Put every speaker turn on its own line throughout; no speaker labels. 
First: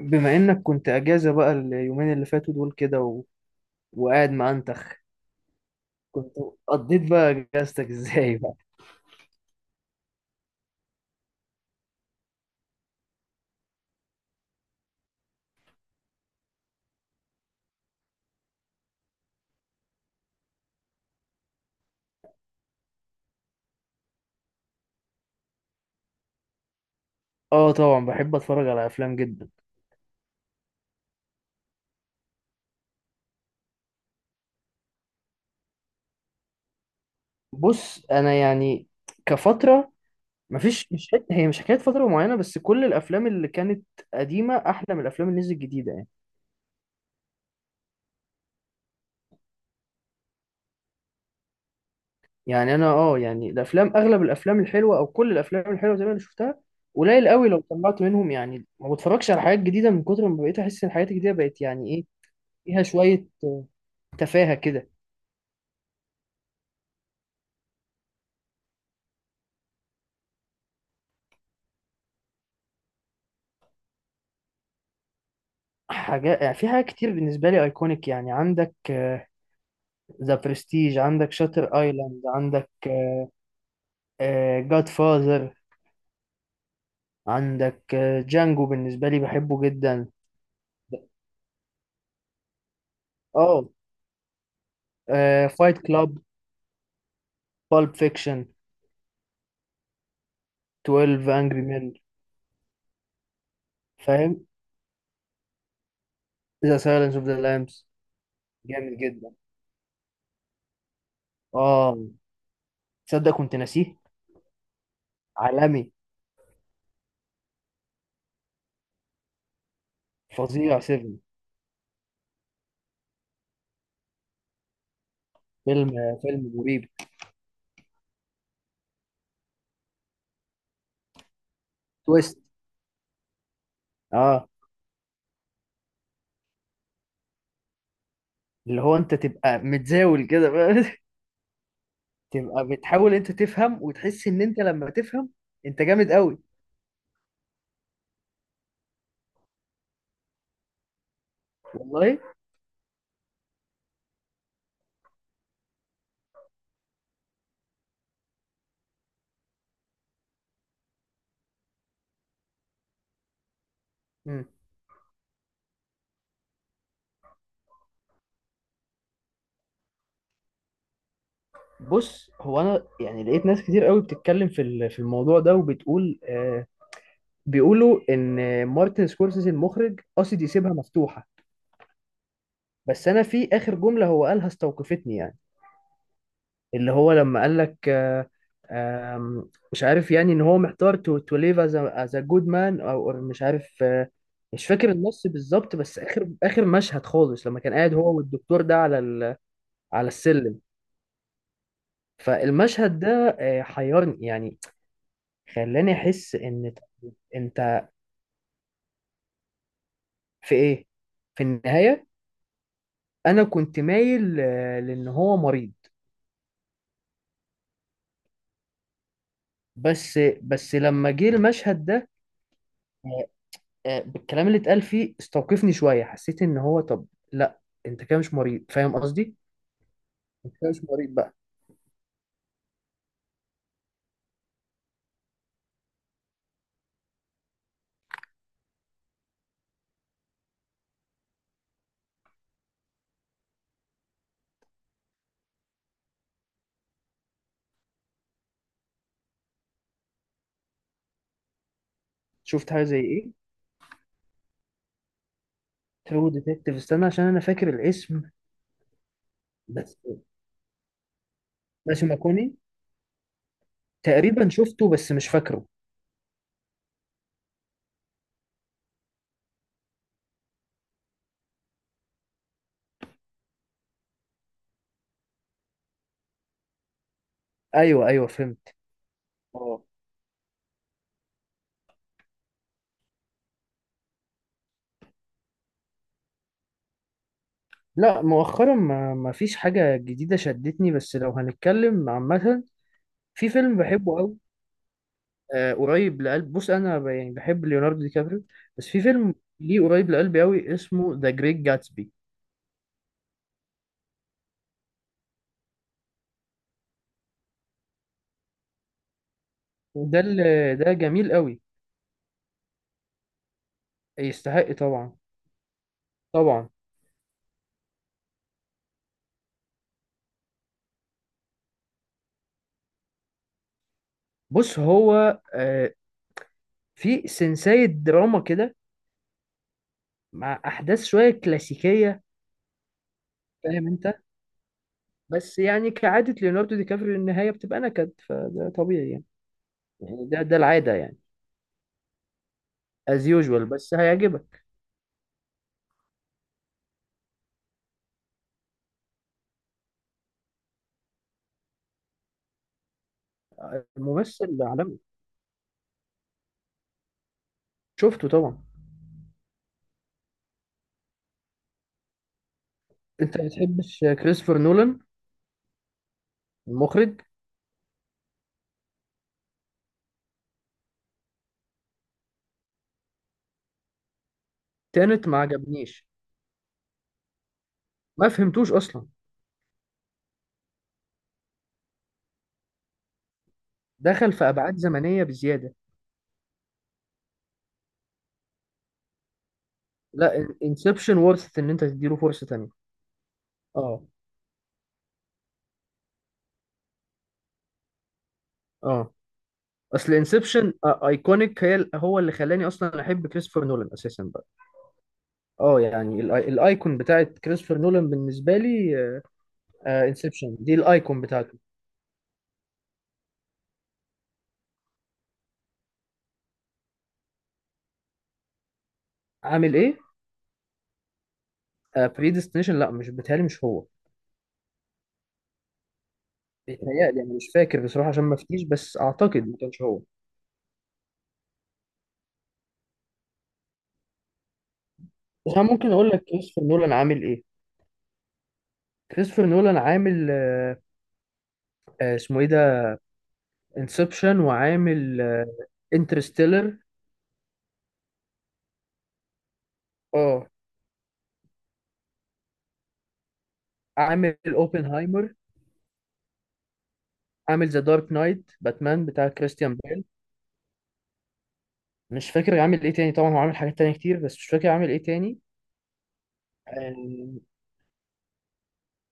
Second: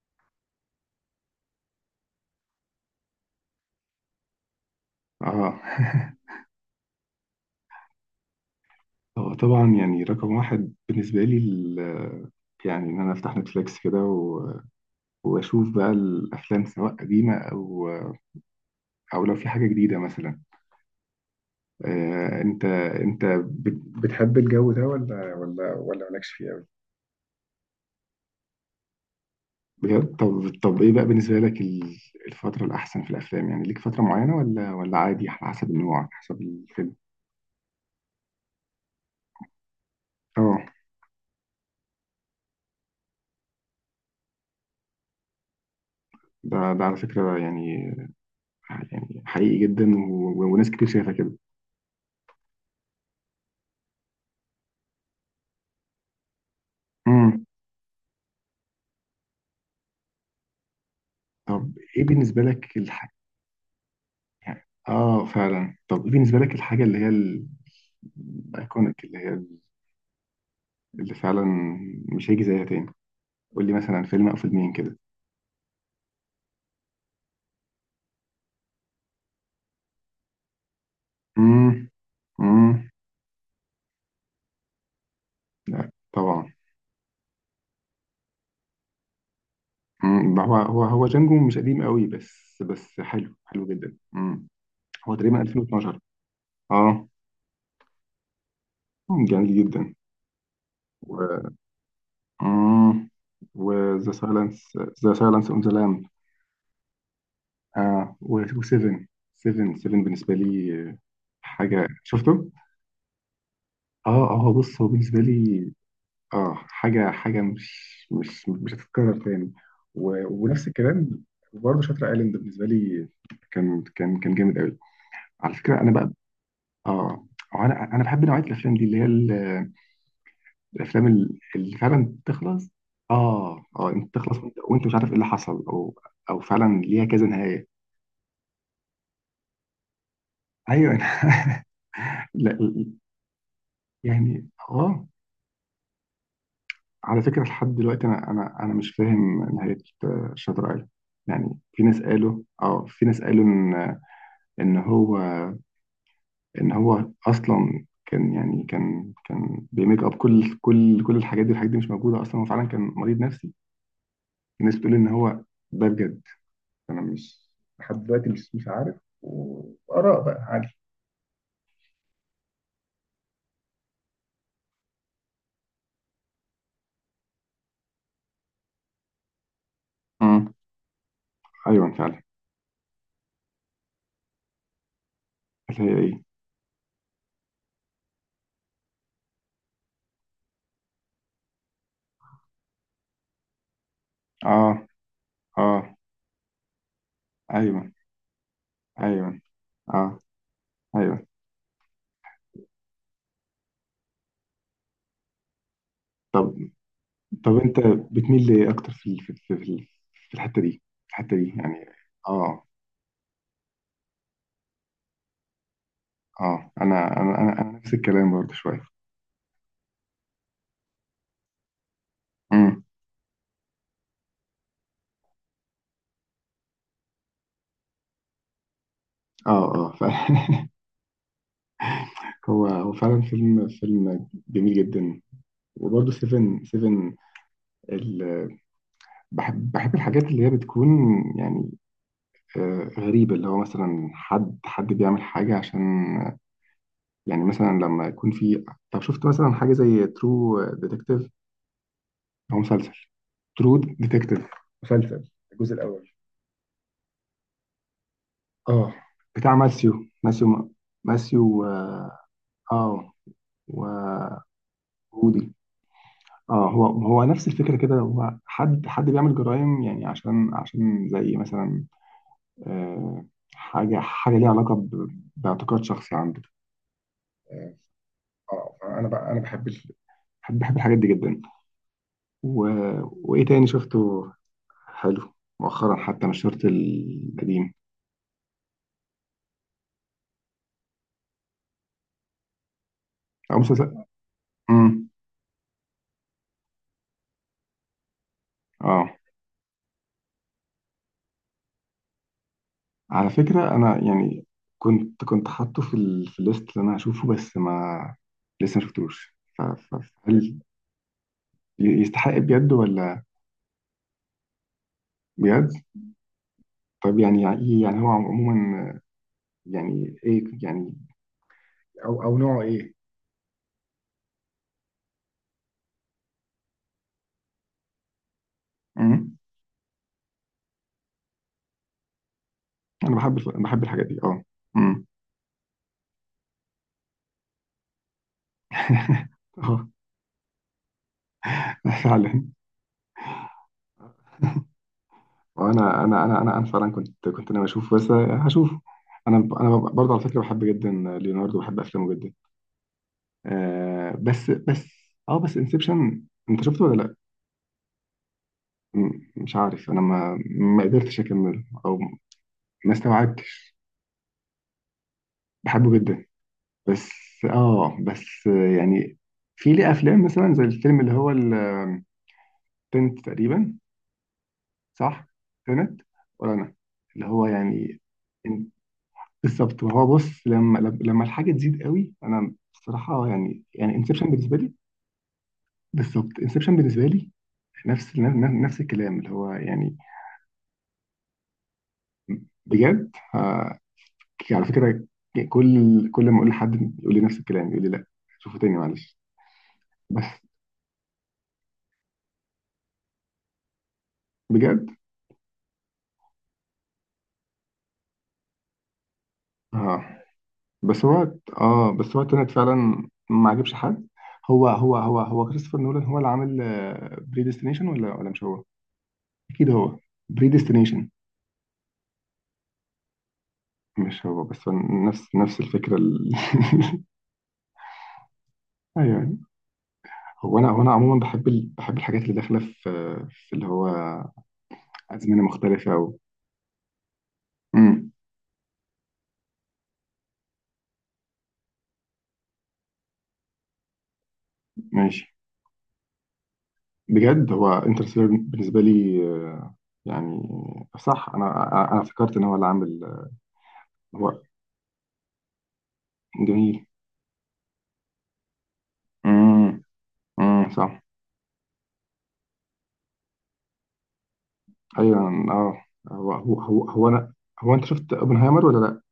بما انك كنت اجازة بقى اليومين اللي فاتوا دول كده و... وقاعد معنتخ
اه
كنت قضيت بقى اجازتك ازاي بقى؟
هو طبعا يعني رقم واحد بالنسبة لي يعني إن أنا أفتح نتفليكس كده وأشوف بقى الأفلام، سواء قديمة أو لو في حاجة جديدة مثلا. أنت بتحب الجو ده ولا مالكش فيه أوي؟
اه طبعا، بحب اتفرج على افلام جدا.
بجد. طب إيه بقى بالنسبة لك الفترة الأحسن في الأفلام؟ يعني ليك فترة معينة ولا عادي على حسب النوع، على حسب الفيلم؟
بص، انا يعني كفترة
أه.
مفيش مش حت... هي مش حكاية فترة معينة، بس كل الافلام اللي كانت قديمة احلى من الافلام اللي نزلت جديدة يعني.
ده على فكرة يعني، يعني حقيقي جدا وناس كتير شايفة
يعني انا، اه، يعني الافلام، اغلب الافلام الحلوة او كل الافلام الحلوة زي ما انا شفتها، قليل
كده.
قوي لو طلعت منهم، يعني ما بتفرجش على حاجات جديدة من كتر ما بقيت احس ان الحاجات الجديدة بقت
طب
يعني
ايه
ايه،
بالنسبة لك
فيها
الحاجة؟
شوية تفاهة كده.
اه فعلا. طب ايه بالنسبة لك الحاجة اللي هي الايكونيك، اللي هي اللي فعلا مش هيجي زيها تاني؟ قول لي مثلا فيلم او فيلمين كده.
حاجات يعني، في حاجات كتير بالنسبة لي ايكونيك. يعني عندك ذا برستيج، عندك شاتر
امم
ايلاند، عندك
امم.
جاد فاذر،
لا طبعا.
عندك جانجو، بالنسبة لي بحبه جدا.
امم. هو جانجو مش قديم قوي، بس حلو حلو
اه،
جدا. امم. هو تقريبا
فايت
2012.
كلاب،
اه.
بالب فيكشن،
جميل جدا.
12
و
انجري مان،
امم وذا
فاهم،
سايلنس. ذا سايلنس اون ذا لام.
ذا سايلنس اوف ذا لامبس،
اه. و7،
جامد
7،
جدا.
7 بالنسبة لي حاجة.
اه،
شفته؟
تصدق كنت ناسيه،
اه، اه. هو بص، هو بالنسبة لي
عالمي،
اه حاجة، حاجة مش هتتكرر تاني. ونفس
فظيع 7.
الكلام. برضه شاتر ايلاند بالنسبة لي كان جامد قوي. على فكرة
فيلم
انا بقى
آه، فيلم مريب،
اه، هو انا بحب نوعية الافلام دي، اللي هي الافلام اللي فعلا
تويست.
تخلص. اه اه، انت تخلص
اه،
وانت مش عارف ايه اللي حصل، او او فعلا ليها كذا نهاية.
اللي هو انت تبقى متزاول كده
ايوه
بقى.
لا،
تبقى بتحاول انت تفهم، وتحس ان
يعني
انت لما
اه،
تفهم انت جامد قوي.
على فكرة لحد دلوقتي أنا مش فاهم نهاية شاتر أيلاند. يعني في ناس
والله.
قالوا، في ناس قالوا إن... إن هو، إن هو أصلا كان يعني كان بيميك أب كل الحاجات دي. الحاجات دي مش موجودة أصلا، هو فعلا كان مريض نفسي.
مم.
في ناس بتقول إن هو... ده بجد أنا مش... لحد دلوقتي مش عارف، وآراء بقى عادي.
بص، هو انا يعني لقيت ناس كتير قوي بتتكلم في الموضوع ده، وبتقول آه، بيقولوا ان مارتن سكورسيزي المخرج قصد
امم.
يسيبها مفتوحة،
أيوه فعلا.
بس انا في اخر جملة هو قالها استوقفتني يعني.
اللي هي إيه؟
اللي هو لما قال لك آه، آم، مش عارف، يعني ان هو محتار، تو ليف از ا جود مان او، مش عارف آه، مش
أه
فاكر النص بالظبط.
أه
بس اخر اخر مشهد خالص لما كان
أيوه
قاعد هو والدكتور ده على ال...
أيوه
على
أه.
السلم،
أيوه.
فالمشهد ده آه، حيرني يعني، خلاني احس
طب
ان
طب انت
انت...
بتميل لإيه أكتر في في في
في
الحتة دي؟
ايه؟
في الحتة
في
دي يعني.
النهاية
اه،
انا كنت مايل آه، لان هو مريض،
اه. أنا نفس الكلام برضه شوية.
بس لما جه المشهد ده
امم.
آه، آه، بالكلام اللي اتقال فيه استوقفني شوية، حسيت ان هو طب لا، انت كده مش مريض، فاهم قصدي؟
اه اه
انت كده مش مريض بقى.
هو فعلا فيلم جميل جدا. وبرضه سيفن، سيفن ال... بحب الحاجات اللي هي بتكون يعني غريبة، اللي هو مثلا حد، حد بيعمل حاجة عشان... يعني مثلا لما يكون في... طب، شفت مثلا حاجة زي ترو ديتكتيف، أو
شفت حاجة
مسلسل
زي ايه؟
ترو ديتكتيف؟ مسلسل الجزء الأول.
ترو ديتكتيف، استنى عشان انا فاكر الاسم،
اه، بتاع ماسيو.
بس
ماسيو. ماسيو،
ماشي
اه.
ماكوني،
آه، وهودي.
تقريبا شفته بس مش فاكره.
اه، هو نفس الفكره كده. هو حد بيعمل جرائم يعني عشان زي مثلا آه حاجه، حاجه ليها علاقه باعتقاد شخصي عنده.
ايوه ايوه
اه
فهمت.
انا بقى، انا بحب
اه
بحب الحاجات دي جدا. و... وايه تاني شفته حلو مؤخرا؟ حتى مش شرط القديم.
لا، مؤخرا ما فيش حاجة جديدة شدتني، بس لو هنتكلم عامة، في
او
فيلم
مسلسل.
بحبه أوي
امم.
آه، قريب لقلب. بص، أنا يعني بحب ليوناردو دي كابريو، بس في
اه،
فيلم ليه قريب لقلبي أوي، اسمه ذا جريت جاتسبي.
على فكرة أنا يعني كنت حاطه في في الليست اللي أنا هشوفه، بس ما لسه ما شفتوش
وده
هل
ده جميل أوي.
يستحق بجد ولا؟
يستحق طبعا.
بجد؟
طبعا.
طب يعني، يعني إيه؟ يعني هو عموما يعني إيه يعني؟ أو نوعه إيه؟
بص، هو آه، في سنساية دراما كده
أمم.
مع أحداث شوية كلاسيكية،
أنا بحب بحب
فاهم
الحاجات
أنت.
دي أه. أمم.
بس يعني كعادة ليوناردو دي كابريو، النهاية بتبقى نكد، فده طبيعي يعني،
أه
يعني ده العادة يعني،
فعلا.
از يوجوال، بس هيعجبك.
وأنا أنا فعلا كنت ناوي أشوفه بس هشوفه. أنا برضه على فكرة بحب جدا ليوناردو، بحب أفلامه جدا. آه بس
ممثل
بس
عالمي.
اه بس انسبشن، انت شفته ولا لا؟
شفته طبعا.
مش عارف، انا ما قدرتش اكمله او ما
انت ما
استوعبتش.
بتحبش كريستوفر نولان
بحبه جدا، بس
المخرج؟
اه بس يعني في ليه افلام مثلا زي الفيلم اللي هو التنت تقريبا، صح؟
تانت ما
تنت،
عجبنيش،
ولا انا اللي هو يعني...
ما
إن-
فهمتوش اصلا،
بالظبط. وهو بص، لما الحاجه تزيد قوي انا بصراحه يعني انسبشن
دخل في
بالنسبه لي.
ابعاد زمنيه بزياده.
بالظبط انسبشن بالنسبه لي، نفس، نفس الكلام اللي هو يعني...
لا، انسبشن ورثت ان انت تديله فرصه تانية.
بجد
اه
على فكرة، كل ما اقول لحد يقول لي نفس الكلام، يقول لي لا، شوفه تاني
اه.
معلش.
اصل
بس
انسبشن ايكونيك، هو اللي خلاني اصلا احب كريستوفر نولان اساسا بقى.
بجد.
اه، يعني الايكون بتاعت كريستوفر نولان بالنسبه لي
اه
انسبشن، دي
بس
الايكون
هو،
بتاعته.
اه بس هو تنت فعلا ما عجبش حد. هو كريستوفر نولان هو اللي عامل بريديستنيشن ولا مش هو؟ اكيد
عامل
هو.
ايه؟
بريديستنيشن،
بريديستنيشن؟ لا مش بتهيألي مش هو.
مش هو؟ بس هو نفس الفكرة
بيتهيألي أنا مش فاكر بصراحة عشان ما أفتيش، بس أعتقد
ايوه.
ما كانش هو.
هو انا عموما بحب بحب الحاجات اللي داخلة في في اللي هو أزمنة
بس أنا
مختلفة
ممكن أقول لك كريستوفر نولان عامل إيه.
مم.
كريستوفر نولان عامل آه، آه، اسمه إيه ده، انسبشن، وعامل
ماشي.
انترستيلر.
بجد هو انترستيلر بالنسبه لي يعني،
اه،
صح. انا أنا فكرت ان هو اللي عامل.
عامل
هو،
اوبنهايمر،
جميل.
عامل ذا دارك نايت، باتمان بتاع
امم
كريستيان بيل.
امم. صح.
مش فاكر عامل ايه تاني، طبعا هو عامل حاجات تانية كتير، بس مش فاكر عامل ايه
ايوه.
تاني.
اه. هو انا،
آه،
هو انت شفت اوبنهايمر ولا لا؟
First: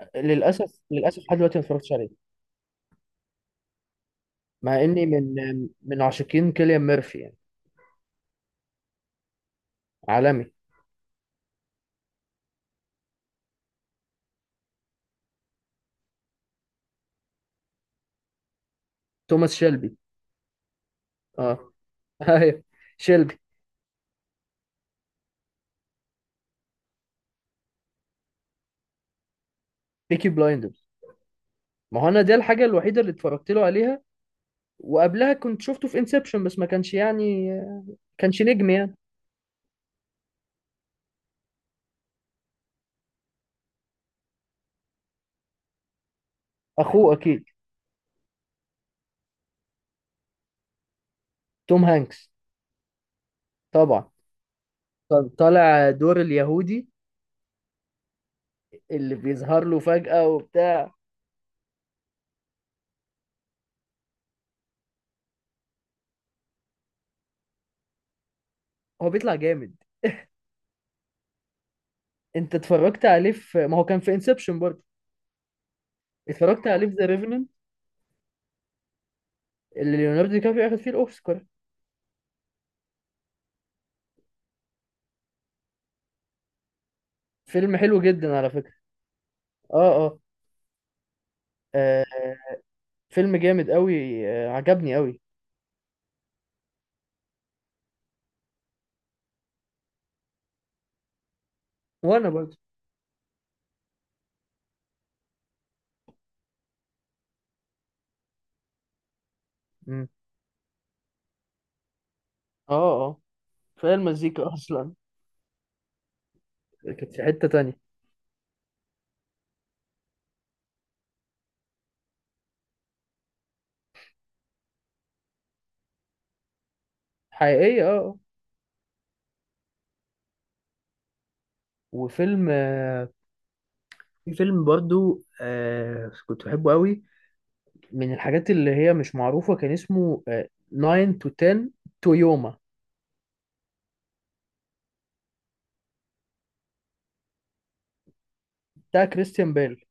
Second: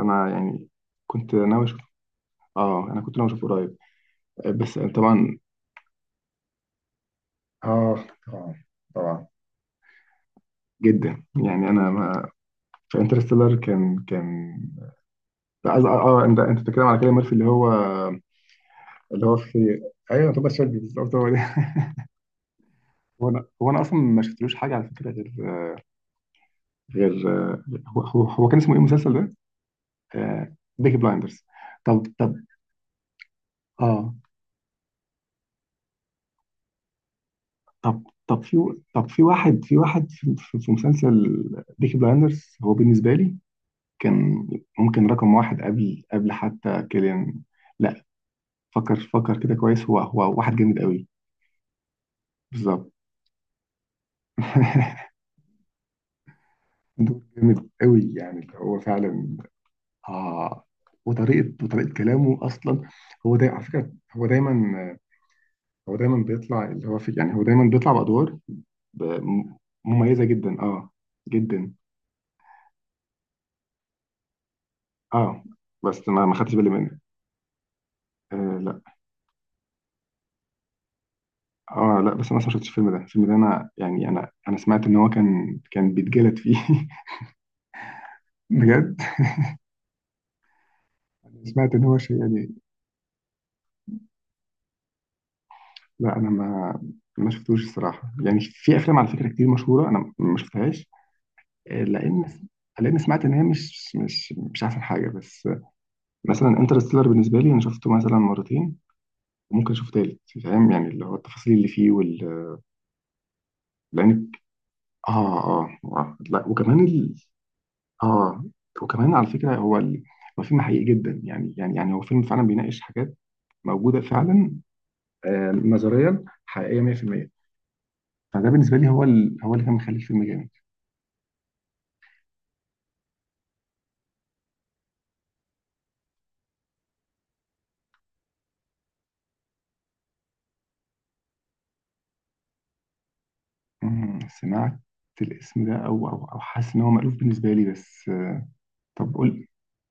انا يعني
للاسف للاسف
كنت
لحد دلوقتي
ناوي
ما
اشوف.
اتفرجتش عليه،
اه انا كنت ناوي اشوفه قريب بس
مع اني
طبعا.
من من عاشقين كيليان ميرفي يعني،
اه طبعا. طبعا
عالمي.
جدا يعني انا ما... في انترستيلر كان اه انت بتتكلم على كلام ميرفي اللي هو، اللي هو
توماس
في...
شيلبي،
ايوه توماس شيلبي بالظبط، هو ده.
اه، ايوه،
هو
شيلبي.
انا هو انا اصلا ما شفتلوش حاجه على فكره غير، غير... هو كان اسمه ايه المسلسل ده؟
بيكي
آه،
بلايندرز.
بيكي بلايندرز.
ما
طب
هو انا دي
طب
الحاجه الوحيده اللي اتفرجت له عليها،
اه،
وقبلها كنت شفته في انسبشن، بس ما كانش يعني،
طب
كانش
في،
نجم يعني.
طب في واحد، في واحد في، في مسلسل بيكي بلايندرز هو بالنسبه لي كان ممكن رقم واحد، قبل حتى
اخوه؟
كيليان.
اكيد
لا، فكر فكر كده كويس. هو واحد جامد قوي.
توم هانكس.
بالظبط.
طبعا. كان طالع دور اليهودي،
دور جامد قوي يعني، اللي هو
اللي
فعلا
بيظهر له فجأة
آه
وبتاع،
وطريقه، وطريقه كلامه اصلا. هو دايما على فكره، هو دايما، هو دايما بيطلع اللي هو في يعني. هو دايما بيطلع بأدوار ب-
هو بيطلع
م-
جامد.
مميزة جدا، اه جدا.
انت اتفرجت عليه في... ما هو كان في انسبشن برضه،
اه بس ما خدتش
اتفرجت
بالي
عليه في
منها.
ذا ريفننت،
آه لا.
اللي ليوناردو دي كابريو اخد فيه الاوسكار.
اه لا، بس انا أصلاً ما شفتش الفيلم ده. الفيلم ده انا يعني، انا سمعت ان هو كان بيتجلد فيه
فيلم حلو جدا على فكرة.
بجد.
اه اه،
سمعت ان هو
آه،
شيء يعني.
فيلم جامد قوي، آه عجبني قوي.
لا انا ما، ما شفتوش الصراحه. يعني في افلام على فكره كتير مشهوره انا ما شفتهاش لان،
وانا برضه.
لان سمعت ان هي مش احسن حاجه بس مثلا انترستيلر بالنسبه لي انا شفته مثلا مرتين، وممكن اشوف تالت. فاهم يعني، اللي هو التفاصيل اللي فيه وال...
اه اه. فهي
لانك
المزيكا اصلا
اه، اه، آه. لا، وكمان
كانت في حتة تانية.
اه وكمان على فكره هو هو فيلم حقيقي جدا يعني، يعني يعني هو فيلم فعلا بيناقش حاجات موجوده فعلا. آه، نظريا حقيقيه 100%.
حقيقية اه آه.
فده بالنسبه لي هو هو اللي كان مخلي الفيلم جامد.
وفيلم آه، في فيلم برضو آه كنت بحبه قوي، من الحاجات اللي هي مش معروفة، كان اسمه آه 9 to 10 تويوما،
سمعت الاسم ده، او حاسس ان هو مألوف بالنسبه لي بس
بتاع
طب قول،
كريستيان بيل.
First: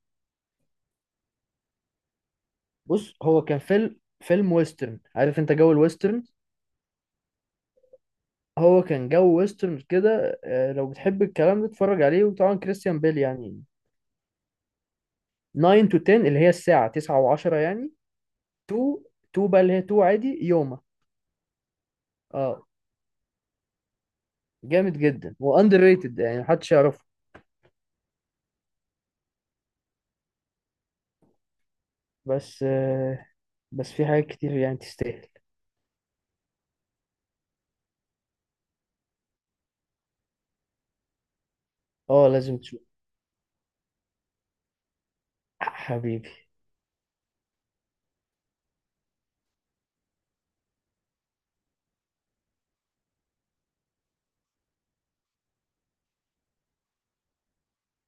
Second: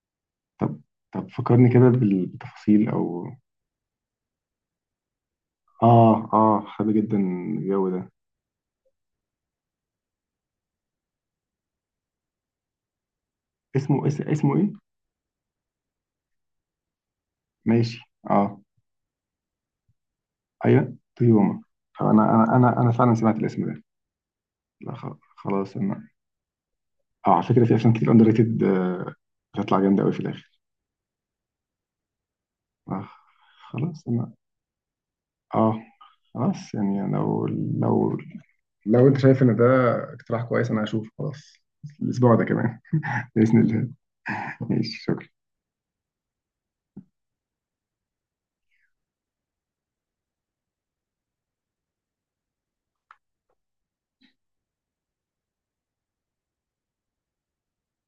طب، طب فكرني كده بالتفاصيل
بص،
او
هو كان فيلم فيلم ويسترن، عارف انت جو الويسترن،
اه، اه، حابب جدا الجو ده.
هو كان جو ويسترن كده آه، لو بتحب الكلام ده اتفرج عليه، وطبعا كريستيان بيل يعني.
اسمه اسمه ايه؟
9 to 10، اللي هي الساعة 9 و10 يعني،
ماشي. اه.
2 2 بقى، اللي هي 2 عادي يوما.
ايوه طيوما. طب انا انا
اه،
انا انا فعلا سمعت الاسم ده. لا،
جامد جدا،
خلاص
واندر
انا
ريتد، يعني محدش يعرفه،
اه، على فكره في افلام كتير اندر ريتد بتطلع جامده قوي في الاخر.
بس
آه
آه، بس
خلاص
في حاجات
انا،
كتير يعني تستاهل.
اه خلاص، يعني لو لو انت شايف ان ده اقتراح كويس انا هشوف خلاص
اه،
الاسبوع ده
لازم
كمان.
تشوف.
باذن الله. ماشي شكرا.
حبيبي.